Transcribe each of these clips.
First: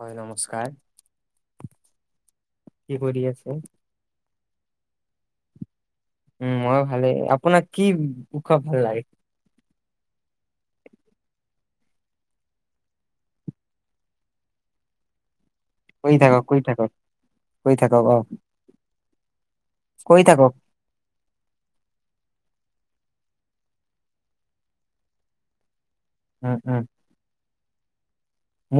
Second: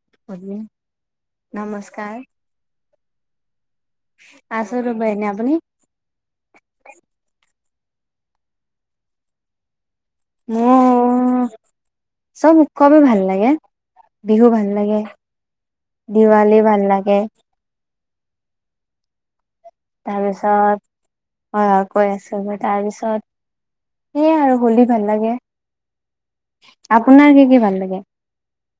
হয় নমস্কাৰ নমস্কাৰ। কি কৰি আছে? আছোঁ ৰ'বা এনি, আপুনি? উম মই ভালে আপোনাক কি উৎসৱ ভাল লাগে? মোৰ চব উৎসৱে ভাল লাগে, বিহু ভাল লাগে। দিৱালী ভাল লাগে। প্ৰব তাৰপিছত, হয় হয় কৈ আছো। তাৰপিছত, সেয়াই আৰু হোলী ভাল লাগে। উম উম আপোনাৰ কি কি ভাল লাগে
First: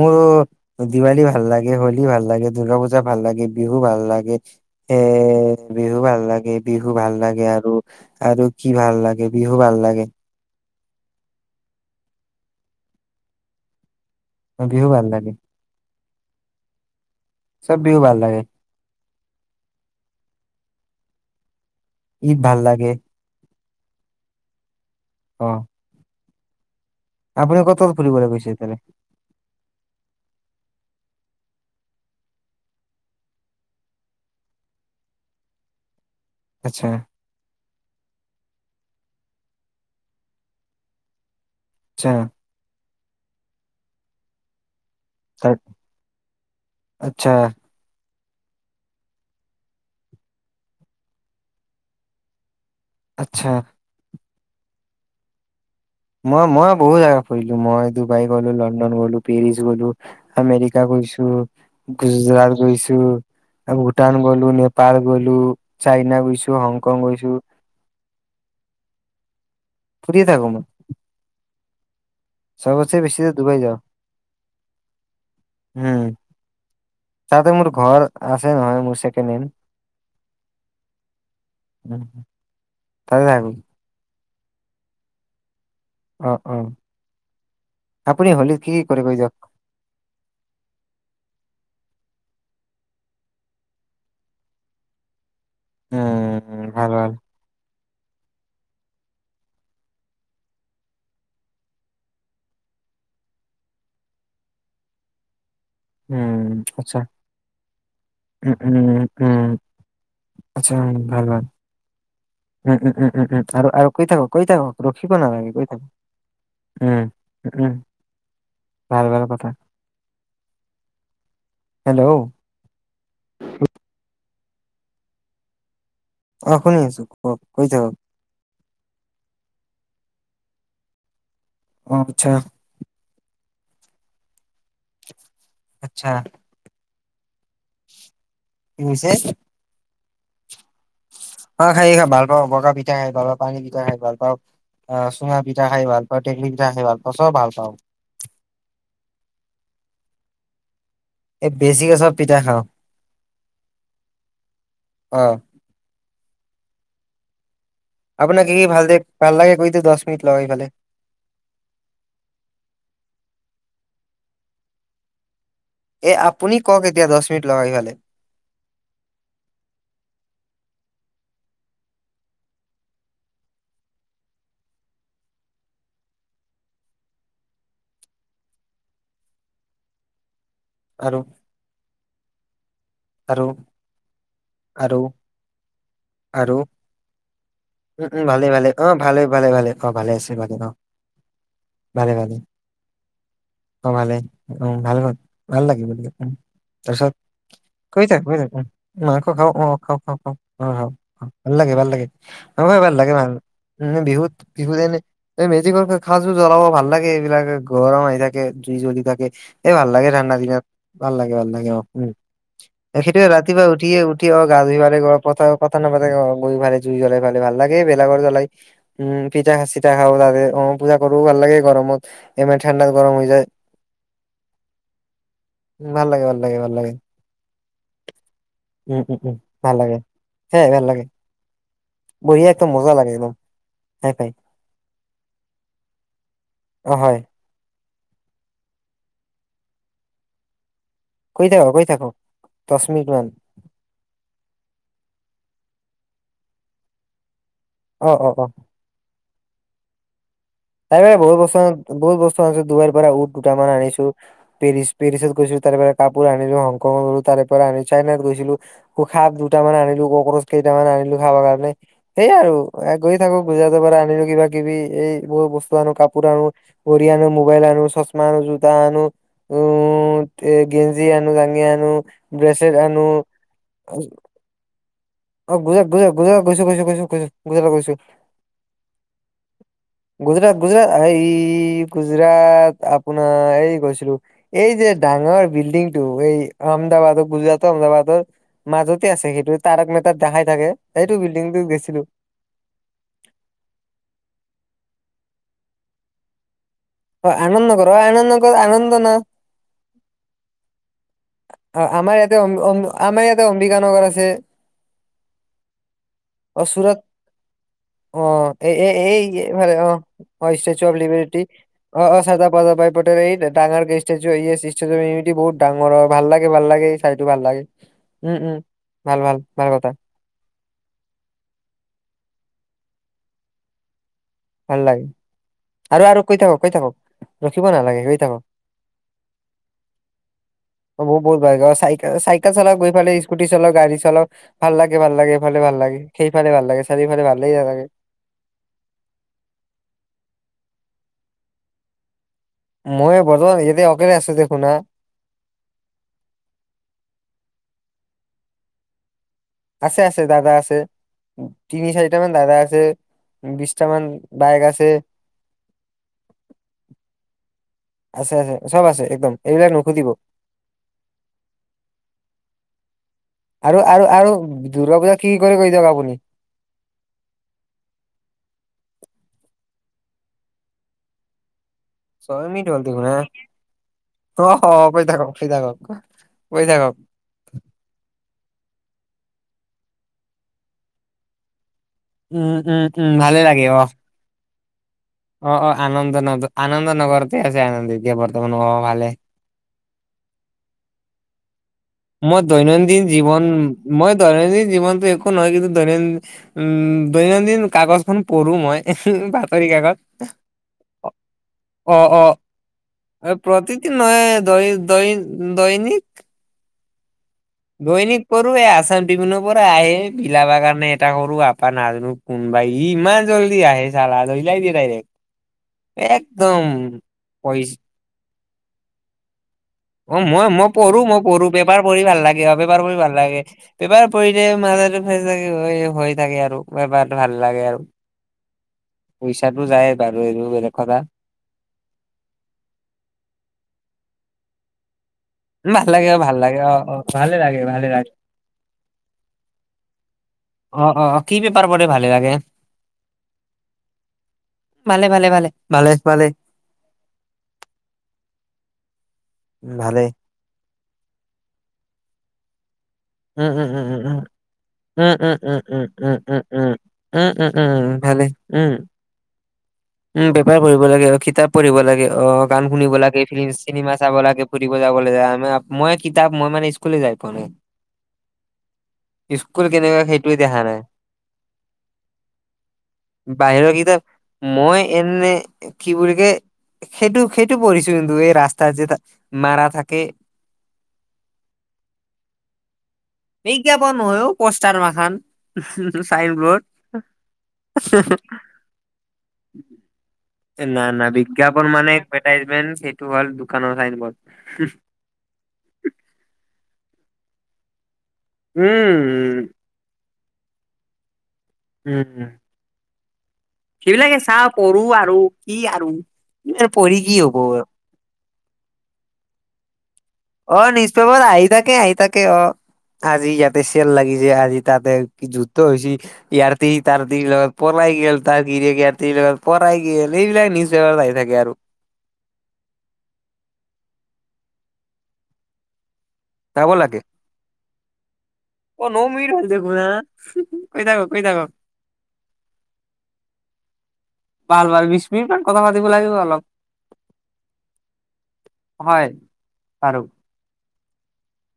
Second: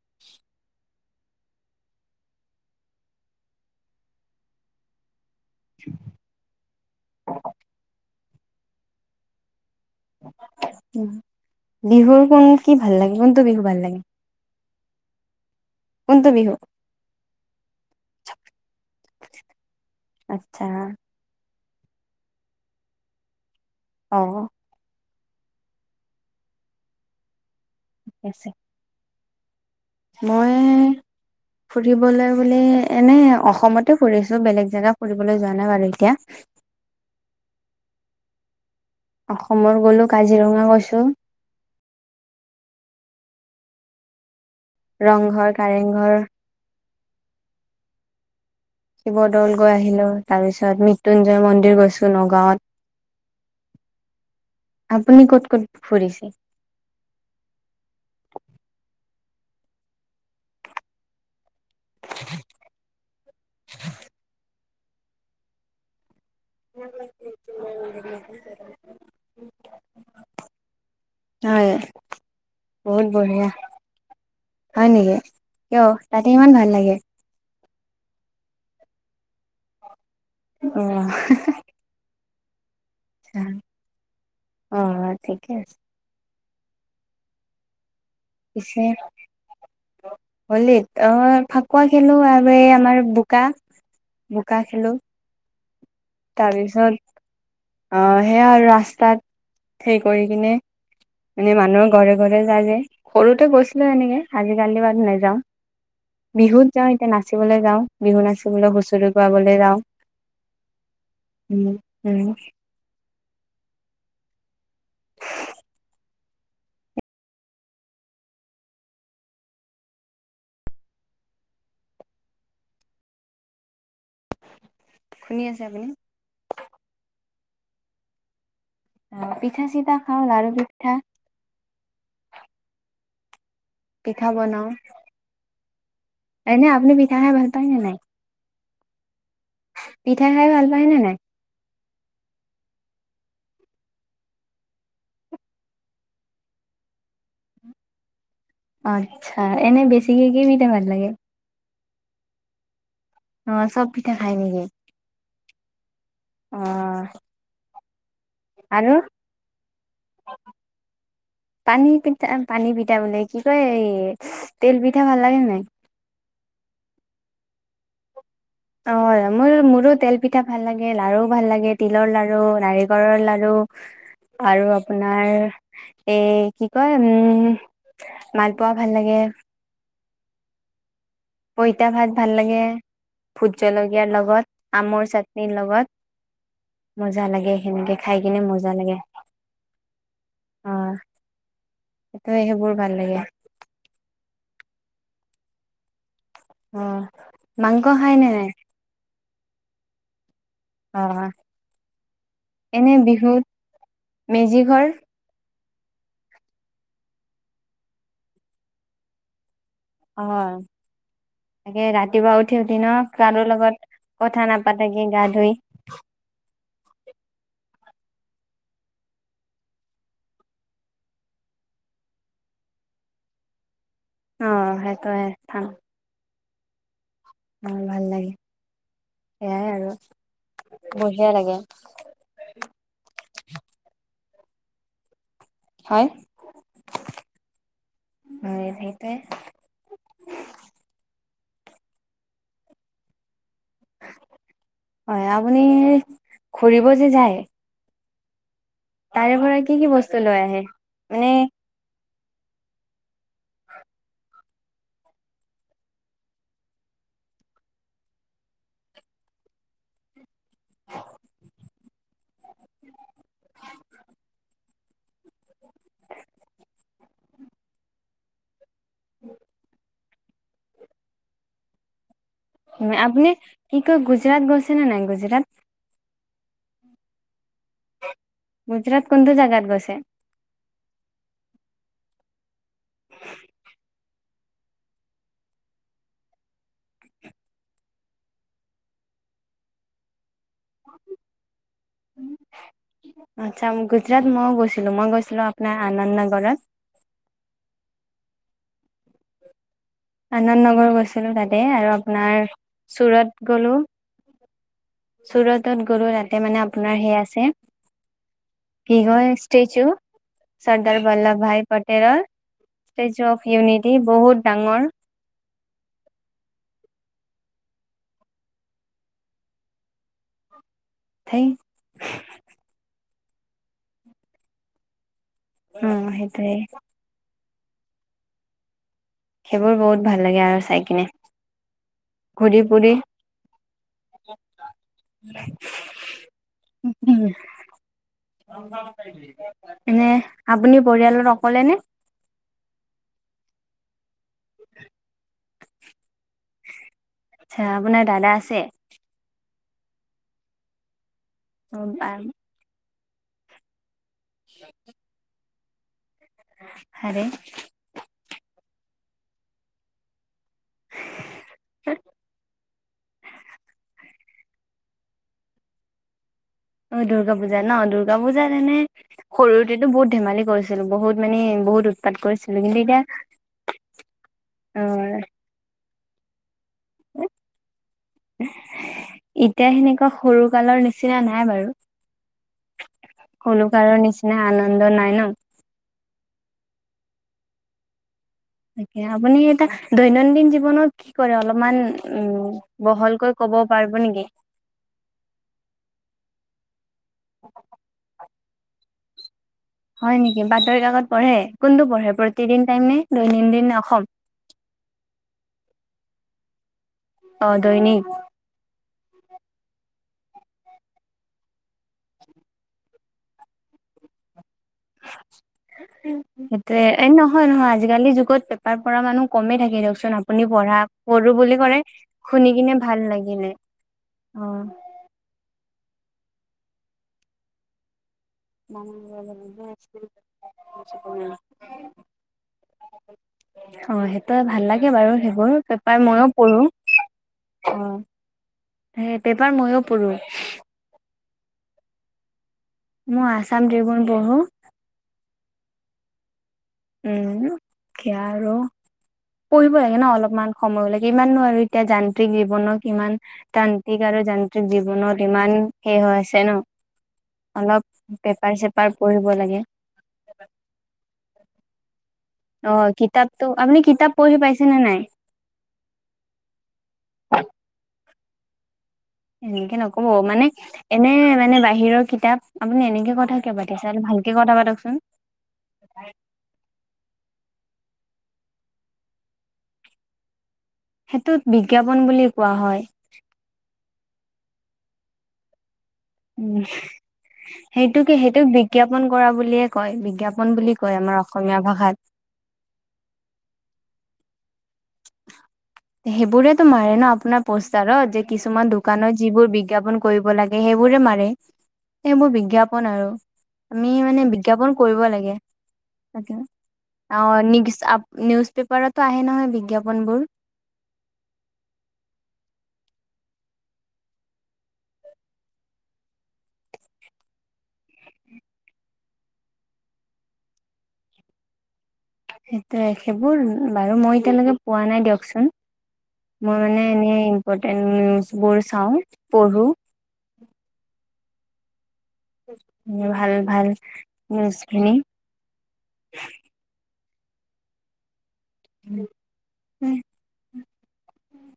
মোৰ [unintelligible] দিৱালী ভাল লাগে, হলী ভাল লাগে, দূৰ্গাপূজা ভাল লাগে, বিহু ভাল লাগে। এ', বিহু ভাল লাগে, বিহু ভাল লাগে আৰু। আৰু কি ভাল লাগে বিহু ভাল লাগে। গে উম, বিহুৰ কোন কি ভাল লাগে? কোনটো বিহু ভাল লাগে? মাঘ বিহু ভাল লাগে। কোনটো বিহু? চব বিহু ভাল লাগে। আচছা। ঈদ ভাল লাগে। অহ। অহ। আপোনালোকৰ ক'ত ঠিক ফুৰিবলৈ আছে গৈছে মানে? মই ফুৰিবলৈ বুলি এনে অসমতে ফুৰিছো। বেলেগ জেগা ফুৰিবলৈ যোৱা নাই বাৰু এতিয়া। আচ্ছা। অসমৰ গ'লো কাজিৰঙা গৈছো। আচছা। ৰংঘৰ, কাৰেংঘৰ, আচ্ছা। শিৱদৌল গৈ আহিলো, তাৰ পিছত মৃত্যুঞ্জয় মন্দিৰ গৈছো নগাঁৱত। আচ্ছা। আপুনি ক'ত', - ক'ত', ফুৰিছে মই', - মই', বহুত জাগা ফুৰিলো। মই ডুবাই গ'লো, লণ্ডন গলো পেৰিচ গ'লো, আমেৰিকা গৈছো, গুজৰাট গৈছো, ভূটান গ'লো নে, পাৰ গ'লো, চাইনা গুছো, হংকং গৈছো, ফুৰি থাকো মই। হয়', চবতছে বহুত বেছি বঢ়িয়া ডুবাই যাওঁ হয়', নেকি কিয়? উম তাতে ইমান ভাল লাগে? তাতে মোৰ ঘৰ আছে নহয়, মোৰ ছেকেণ্ড-হেণ্ড, আহ', তাতে থাকোঁ। অ', ঠিকে আছে। অ', -অ', আপুনি হোলীত কি', - কি', কৰে কৈ যাওক? হোলীত অ', ফাকুৱা খেলো, আৰু এই', আমাৰ বোকা-বোকা খেলো। উম ভাল তাৰপিছত ভাল অঁ সেয়া আৰু ৰাস্তাত সে কৰি কিনে এনে মানুহৰ ঘৰে ঘৰে যায় যে সৰুতে গৈছিলো এনেকে আজিকালি ইমান নাযাওঁ উম বিহুত যাওঁ আচ্ছা এতিয়া নাচিবলৈ যাওঁ বিহু উম নাচিবলৈ উম হুচৰি উম গোৱাবলৈ যাওঁ আচ্ছা ভাল ভাল উম উম উম উম আৰু আৰু কৈ থাকক, কৈ থাকক, ৰখিব নালাগে, কৈ থাকক। উম উম ভাল ভাল কথা। হেল্ল' শুনি আছে আপুনি? অ', শুনি আছোঁ ক'ক। কৈ থাকক পিঠা-চিঠা খাওঁ। লাড়ু-পিঠা অ', আচ্ছা পিঠা বনাওঁ আচ্ছা এনে আপনি [unintelligible] [unintelligible] ভাল পায়নে নাই? কি হৈছে? পিঠা খাই ভাল পায়নে নাই? পিঠা খাই ভাল পাওঁ। বগা পিঠা খাই ভাল পাওঁ। পানী পিঠা খাই ভাল পাওঁ। আহ চুঙা পিঠা খাই ভাল পাওঁ। টেকেলী পিঠা খাই ভাল পাওঁ। চব ভাল পাওঁ। আচ্ছা, এনেই বেছিকে কি পিঠা ভাল লাগে? [unintelligible] বেছিকে চব পিঠা খাওঁ। অ', চব পিঠা খায় নেকি? অ' অ' আপোনাক কি কি ভাল আৰু দে ভাল লাগে কৈ দিয়ক দছ মিনিট লগাই ফালে তই এই তেল পিঠা ভাল লাগে নাই? এ আপুনি কওক এতিয়া, দছ মিনিট লগাই ফালে অ', মোৰ মোৰো তেল পিঠা ভাল লাগে। লাড়ু ভাল লাগে। তিলৰ লাড়ু, নাৰিকলৰ লাড়ু আৰু আপোনাৰ এই কি কয়, উম মালপোৱা ভাল লাগে। আৰু পইতা-ভাত ভাল লাগে। আৰু ভোট জলকীয়াৰ লগত, আৰু আমৰ চাটনিৰ লগত, আৰু মজা লাগে হেনেকে উম, উম, খাই কিনে ভালে ভালে মজা অ' লাগে। ভালে ভালে ভালে অ' ভালে আছে ভালে অ', ভালে ভালে সেইটোৱে সেইবোৰ ভাল লাগে। অ' ভালে অ', ভাল ভাল, ভাল লাগিব বুলে উম অ', [unintelligible] কৈ থাক, কৈ নাই থাক, উম কউক অ', অ', খাওঁ খাওঁ খাওঁ অ', ভাল লাগে, ভাল লাগে, [unintelligible] [unintelligible] জ্বলাব এনে বিহুত মেজি ঘৰ ভাল লাগে, এইবিলাক গৰম আহি থাকে, জুই জ্বলি থাকে। এ ভাল লাগে অ ঠাণ্ডাদিনত। ভাল লাগে, ভাল লাগে তাকে অ', উম ৰাতিপুৱা উঠি উঠি ন সেইটোৱেই কাৰো ৰাতিপুৱা লগত উঠিয়ে উঠি কথা অ', গা ধুই [unintelligible] [unintelligible] নাপাতাকে জ্বলাই গা ধুই পেলাই ভালে ভাল লাগে, ভেলাঘৰ জ্বলাই। উম পিঠা-চিঠা খাওঁ তাতে অ', পূজা কৰোঁ ভাল লাগে গৰমত ইমান ঠাণ্ডাত গৰম হৈ যায়। অ', সেইটোৱেই ভাল লাগে ভাল লাগে, ভাল লাগে উম উম উম সেয়াই ভাল আৰু লাগে, সেয়াই ভাল লাগে, বঢ়িয়া একদম মজা লাগে একদম, হাই-ফাই হয় অ', হয় উ সেইট কৈ থাকক কৈ থাক দহ মিনিট মান হয় আপুনি ঘুৰিব যে যায় অ অ অ তাৰে ভৰা কি কি বস্তু লৈছে সাই ভাই বহু বস্তৰ বহু বস্তু ডুবাইৰ পৰা উট দুটামান আনিছো পেৰিছ পেৰিছত গৈছিলো তাৰ পৰা কাপোৰ আনিলো হংকং গলো তাৰ পৰা আনো চাইনাত গৈছিলো খাপ দুটামান আনিলো কক্ৰচ কেইটামান আনিলো খাবৰ কাৰণে এই আৰু গৈ থাকো গুজৰাটৰ পৰা আনিলো কিবা কিবি এই বই বস্তু আনো কাপোৰ আনো ঘড়ী আনো মোবাইল আনো চশমা আনো তানো উম তে গেঞ্জি আনো জাঙ্গীয়া আনো ব্ৰেচলেট আনো আপুনি কি কয় গুজৰাট গৈছে নে নাই গুজৰাট অ গুজক গুজক গুজৰাট গৈছ গৈছো গৈছো গছো গুজৰাট গৈছো গুজৰাাত কোনত জাগাত গৈছে গুজৰা এই গুজৰাট আপোনাৰ এই কৈছিলো এই যে ডাঙৰ বিল্ডিং টো এই আহমেদাবাদৰ গুজৰাটৰ আহমদাবাদৰ মাজতে আছে সেইটো তাৰক মে [unintelligible] আচ্ছা গুজৰাট মইও গৈছিলো মই গৈছিলো আপোনাৰ আনন্দ নগৰত অ আনন্দ নগৰ অ আনন্দ নগৰ আনন্দ আনন্দ নগৰ গৈছো অ আমাৰ ইয়াতেম আমাৰ ইয়াতে গ'লো অম্বিকানগৰ আছে চুৰতত গ'লো তাতে মানে অ আপোনাৰ চুৰত সেই আছে অ এই কি কয় এইফ ষ্টেচু অ অ statue of Sardar Vallabh liberty bhai অ পটেলৰ চৰ্দাৰ বল্লভ ভাই পটেল ষ্টেচু এই অফ ডাঙৰ ইউনিটি ষ্ট অ বহুত ডাঙৰ অফ ই বহুত ডাঙৰৰ ভাল লাগে ভাল লাগে চাই টো ভাল লাগে উম উম ভাল ভাল ভাল কথা থেই ভাল লাগে উম আৰু আৰু কৈ সেইটোয়ে থাকক কৈ থাকক ৰখিব নালাগে কৈ থাকক সেইবোৰ বহুত ভাল লাগে আৰু চাই অ কিনে বহত বহুত ভাল চাই চাইকেল ঘূৰি চলাওক ফুৰি এইফালে স্কুটি চলাক গাড়ী চলাক ভাল লাগে ভাল লাগে এইফালে ভাল লাগে সেইফালে ভাল লাগে চাৰিফালে ভালেই ন লাগে এনে আপুনি পৰিয়ালৰ অকলে নে মই বৰ্তমান ইয়াতে অকলে আছো দেখো না আচ্ছা আপোনাৰ দাদা আছে আছে আছে দাদা আছে তিনি চাৰিটামান দাদা আছে বিশছটা মান বাইক আছে আৰে আছে আছে চব আছে একদম এইবিলাক নুখুজিব হ আৰু আৰু আৰু দুৰ্গা পূজা কি কৰি কৰি দিয়ক আপুনি অ দুৰ্গা পূজা ন দুৰ্গা পূজাত এনে সৰু তেতো বহুত ধেমালি কৰিছিলো বহুত মানে বহুত উ ছয় মিনিট হ'ল দেখোন অ পই থ কক ফি থা কক শুই থাকক এতিয়া সেনেকুৱা সৰু কালৰ নিচিনা নাই বাৰু উম উম উম ভালে লাগে অ ব নাই ন অ অ আনন্দ আন আনন্দ নগৰতে আছে আনন্দী পথ তাকে আপুনি এটা দৈনন্দিন জীৱনত কি কৰে অলপ মই দৈনন্দিন জীৱন পাৰিব মই নেকি দৈনন্দিন জীৱনতো একো নহয় কিন্তু দৈনন্দিন উম দৈনন্দিন কাগজখন পঢ়োঁ মই বাতৰি কাকত হয় নেকি বাতৰি কাকত পঢ়ে কোনটো অ পঢ়ে অ প্ৰতিদিন টাইম নে দৈনন্দিন প্ৰতিদিন অসম নহয় দৈ দৈ দৈনিক দৈনিক পঢ়ো এই আছাম ত্ৰিবোন পৰা আহে ভিলা কাৰণে এটা কৰো আপা নাজানো কোনবাই ইমান জল্দি আহে চালা লৈ যাই সেইটোয়ে এই নহয় পইচা নহয় আজিকালি যুগত তাৰ পৰা মানুহ কমে থাকে দিয়কচোন অ আপুনি মই মই পঢ়া পঢ়ো মই পঢ়ো বুলি কৰে পেপাৰ পঢ়ি ভাল লাগে শুনি কিনে পেপাৰ পঢ়ি ভাল লাগে লাগিলে পেপাৰ অ পঢ়িলে মাথাটো ফ্ৰেচ হৈ থাকে আৰু পেপাৰ টো ভাল লাগে আৰু পইচাটো যায় বাৰু এইটো বেলেগ কথা অ সেই তই ভাল লাগে বাৰু সেইবোৰ ভাল পেপাৰ লাগে অ মইো ভাল লাগে পঢ়ো অ অ ভালে লাগে অ ভালে লাগে সেই পেপাৰ ময়ো পঢ়ো অ অ কি পেপাৰ পঢ় ভালে লাগে মই আছাম গুন পঢ়ো ভালে ভালে ভালে ভালে উম খিয়া ৰ পঢ়িব লাগে ভালে ন অলপমান সময় লাগে ইমান নো এতিয়া যান্ত্ৰিক জীৱনত ইমান উম উম উম তান্ত্ৰিক উম আৰু যান্ত্ৰিক উম জীৱনত উম ইমান শে হৈ উম উম আছে ন উম উম উম উম উম উম উম ভালে অলপ পেপাৰ উম চেপাৰ পঢ়িব লাগে উম বেপাৰ কৰিব লাগে আৰু কিতাপ পঢ়িব লাগে অ গান শুনিব লাগে কিতাপতো ফ আপুনি চিনেমা কিতাপ চাব পঢ়ি লাগে পাইছে ফুৰিব নে নাই যাবলৈ মই কিতাপ মই মানে স্কুলে যাই পোৱা নাই স্কুল এনেকে কেনেকুৱা নকব সেইটোৱে মানে দেখা নাই এনে মানে বাহিৰৰ কিতাপ আপুনি এনেকে কথা কিয় বাহিৰৰ পাতিছে কিতাপ অলপ ভালকে ক মই এনে কি বুলি কে সেইটো সেইটো পৰিছো কিন্তু এই ৰাস্তাত যে মাৰা থাকে সেইটোত বিজ্ঞাপন বুলি কোৱা হয় নহয় পষ্টাৰ মাখান চাইন উম বৰ্ড সেইটো কে সেইটো বিজ্ঞাপন কৰা বুলিয়ে কয় বিজ্ঞাপন বুলি না কয় না আমাৰ অসমীয়া বিজ্ঞাপন মানে ভাষাত। এভাৰটাইজমেট সেইটো হ'ল কানৰ চাইনবৰ্ড সেইবোৰেতো মাৰে ন আপোনাৰ পষ্টাৰত যে কিছুমান দোকানত উম যিবোৰ বিজ্ঞাপন কৰিব লাগে সেইবোৰে মাৰে উম এই মোৰ বিজ্ঞাপন আৰু আমি সেইবিলাকে মানে চা বিজ্ঞাপন পঢ়ো কৰিব আৰু লাগে। কি আৰু পঢ়ি অ কি হব নিউজ নিউজ পেপাৰতো আহে নহয় বিজ্ঞাপনবোৰ অ নিউজ পেপাৰ আহি থাকে আহি থাকে অ আজি ইয়াতে চেল লাগিছে আজি তাতে যুদ্ধ হৈছে ইয়াৰ তিৰি তাৰ তিৰি লগত পলাই গেল তাৰ গিৰিয়েক ইয়াৰ তিৰি লগত পলাই গল এইবিলাক নিউজ পেপাৰত আহি থাকে আৰু সেইটোয়ে সেইবোৰ বাৰু মই এতিয়ালৈকে পোৱা নাই দিয়কচোন মই চাব মানে লাগে এনেই ইম্পৰ্টেন্ট নিউজ বোৰ অ ন চাওঁ পঢ়ো শুই থাকক ভাল ভাল ভাল ভাল নিউজখিনি বিশ মিনিট মান কথা পাতিব লাগিব অলপ হয় আৰু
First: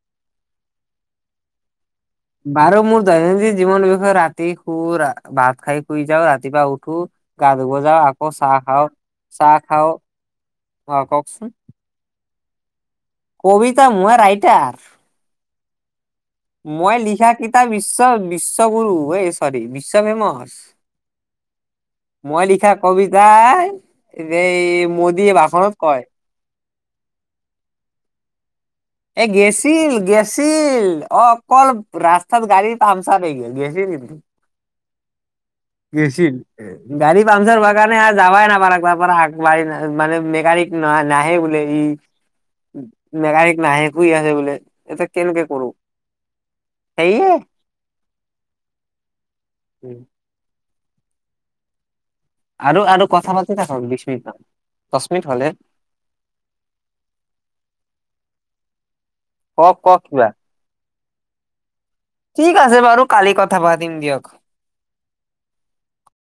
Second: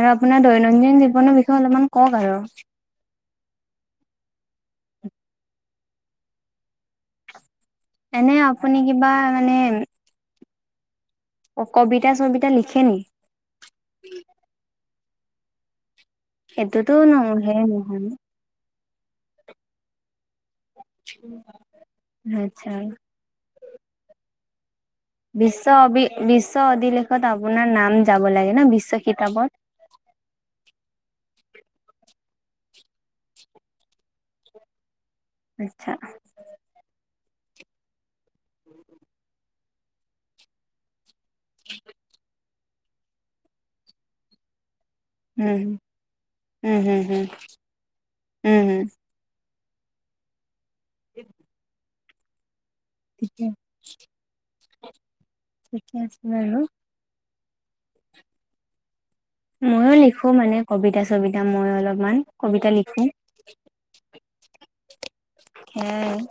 আৰু আপোনাৰ দৈনন্দিন জীৱনৰ বিষয়ে অলপমান কওক আৰু বাৰু মোৰ দৈনন্দিন জীৱন বিষয় ৰাতি শু ভাত খাই শুই যাওঁ ৰাতিপুৱা উঠো গা ধুব যাওঁ এনে আকৌ চাহ আপুনি খাওঁ চাহ খাও অঁ, কবিতা-চবিতা লিখ লিখে নি? কবিতা মই ৰাইটাৰ। সেইটোতো মই ন লিখা হে কিতাপ বিশ্ব নহয় বিশ্ব ৰু এই চ'ৰি বিশ্ব। [unintelligible] মই লিখা আচ্ছা কবিতাই, এই মোদীয়ে বিশ্ব ভাষণত কয় বিশ্ব ত আপোনাৰ নাম যাব লাগে ন বিশ্ব এ কিতাপত গেছিল গেছিল। অকল ৰাস্তাত গাড়ী পামছাৰ হৈ গেল। গেছিল কিন্তু। আচ্ছা গেছিল। গাড়ী [unintelligible] বাগানে আজ যাবাই নাপালাক। [unintelligible] মানে মেকানিক নাই। নাহে বোলে ই। মেৰাই নাহে, শুই আছে বোলে। কৰো উম-উম, হুম-হুম-হুম, সেয়ে উম-হুম। উম। [inaudible] আৰু আৰু কথা ঠিকে পাতি থাকক বিশ মিনিটমান, দহ মিনিট হ'লহে। ঠিকে আছে বাৰু কওক ময়ো কওক কিবা লিখো মানে কবিতা-চবি চবিতা মই অলপ। ঠিক আছে বাৰু কালি কথা পাতিম দিয়ক। উম।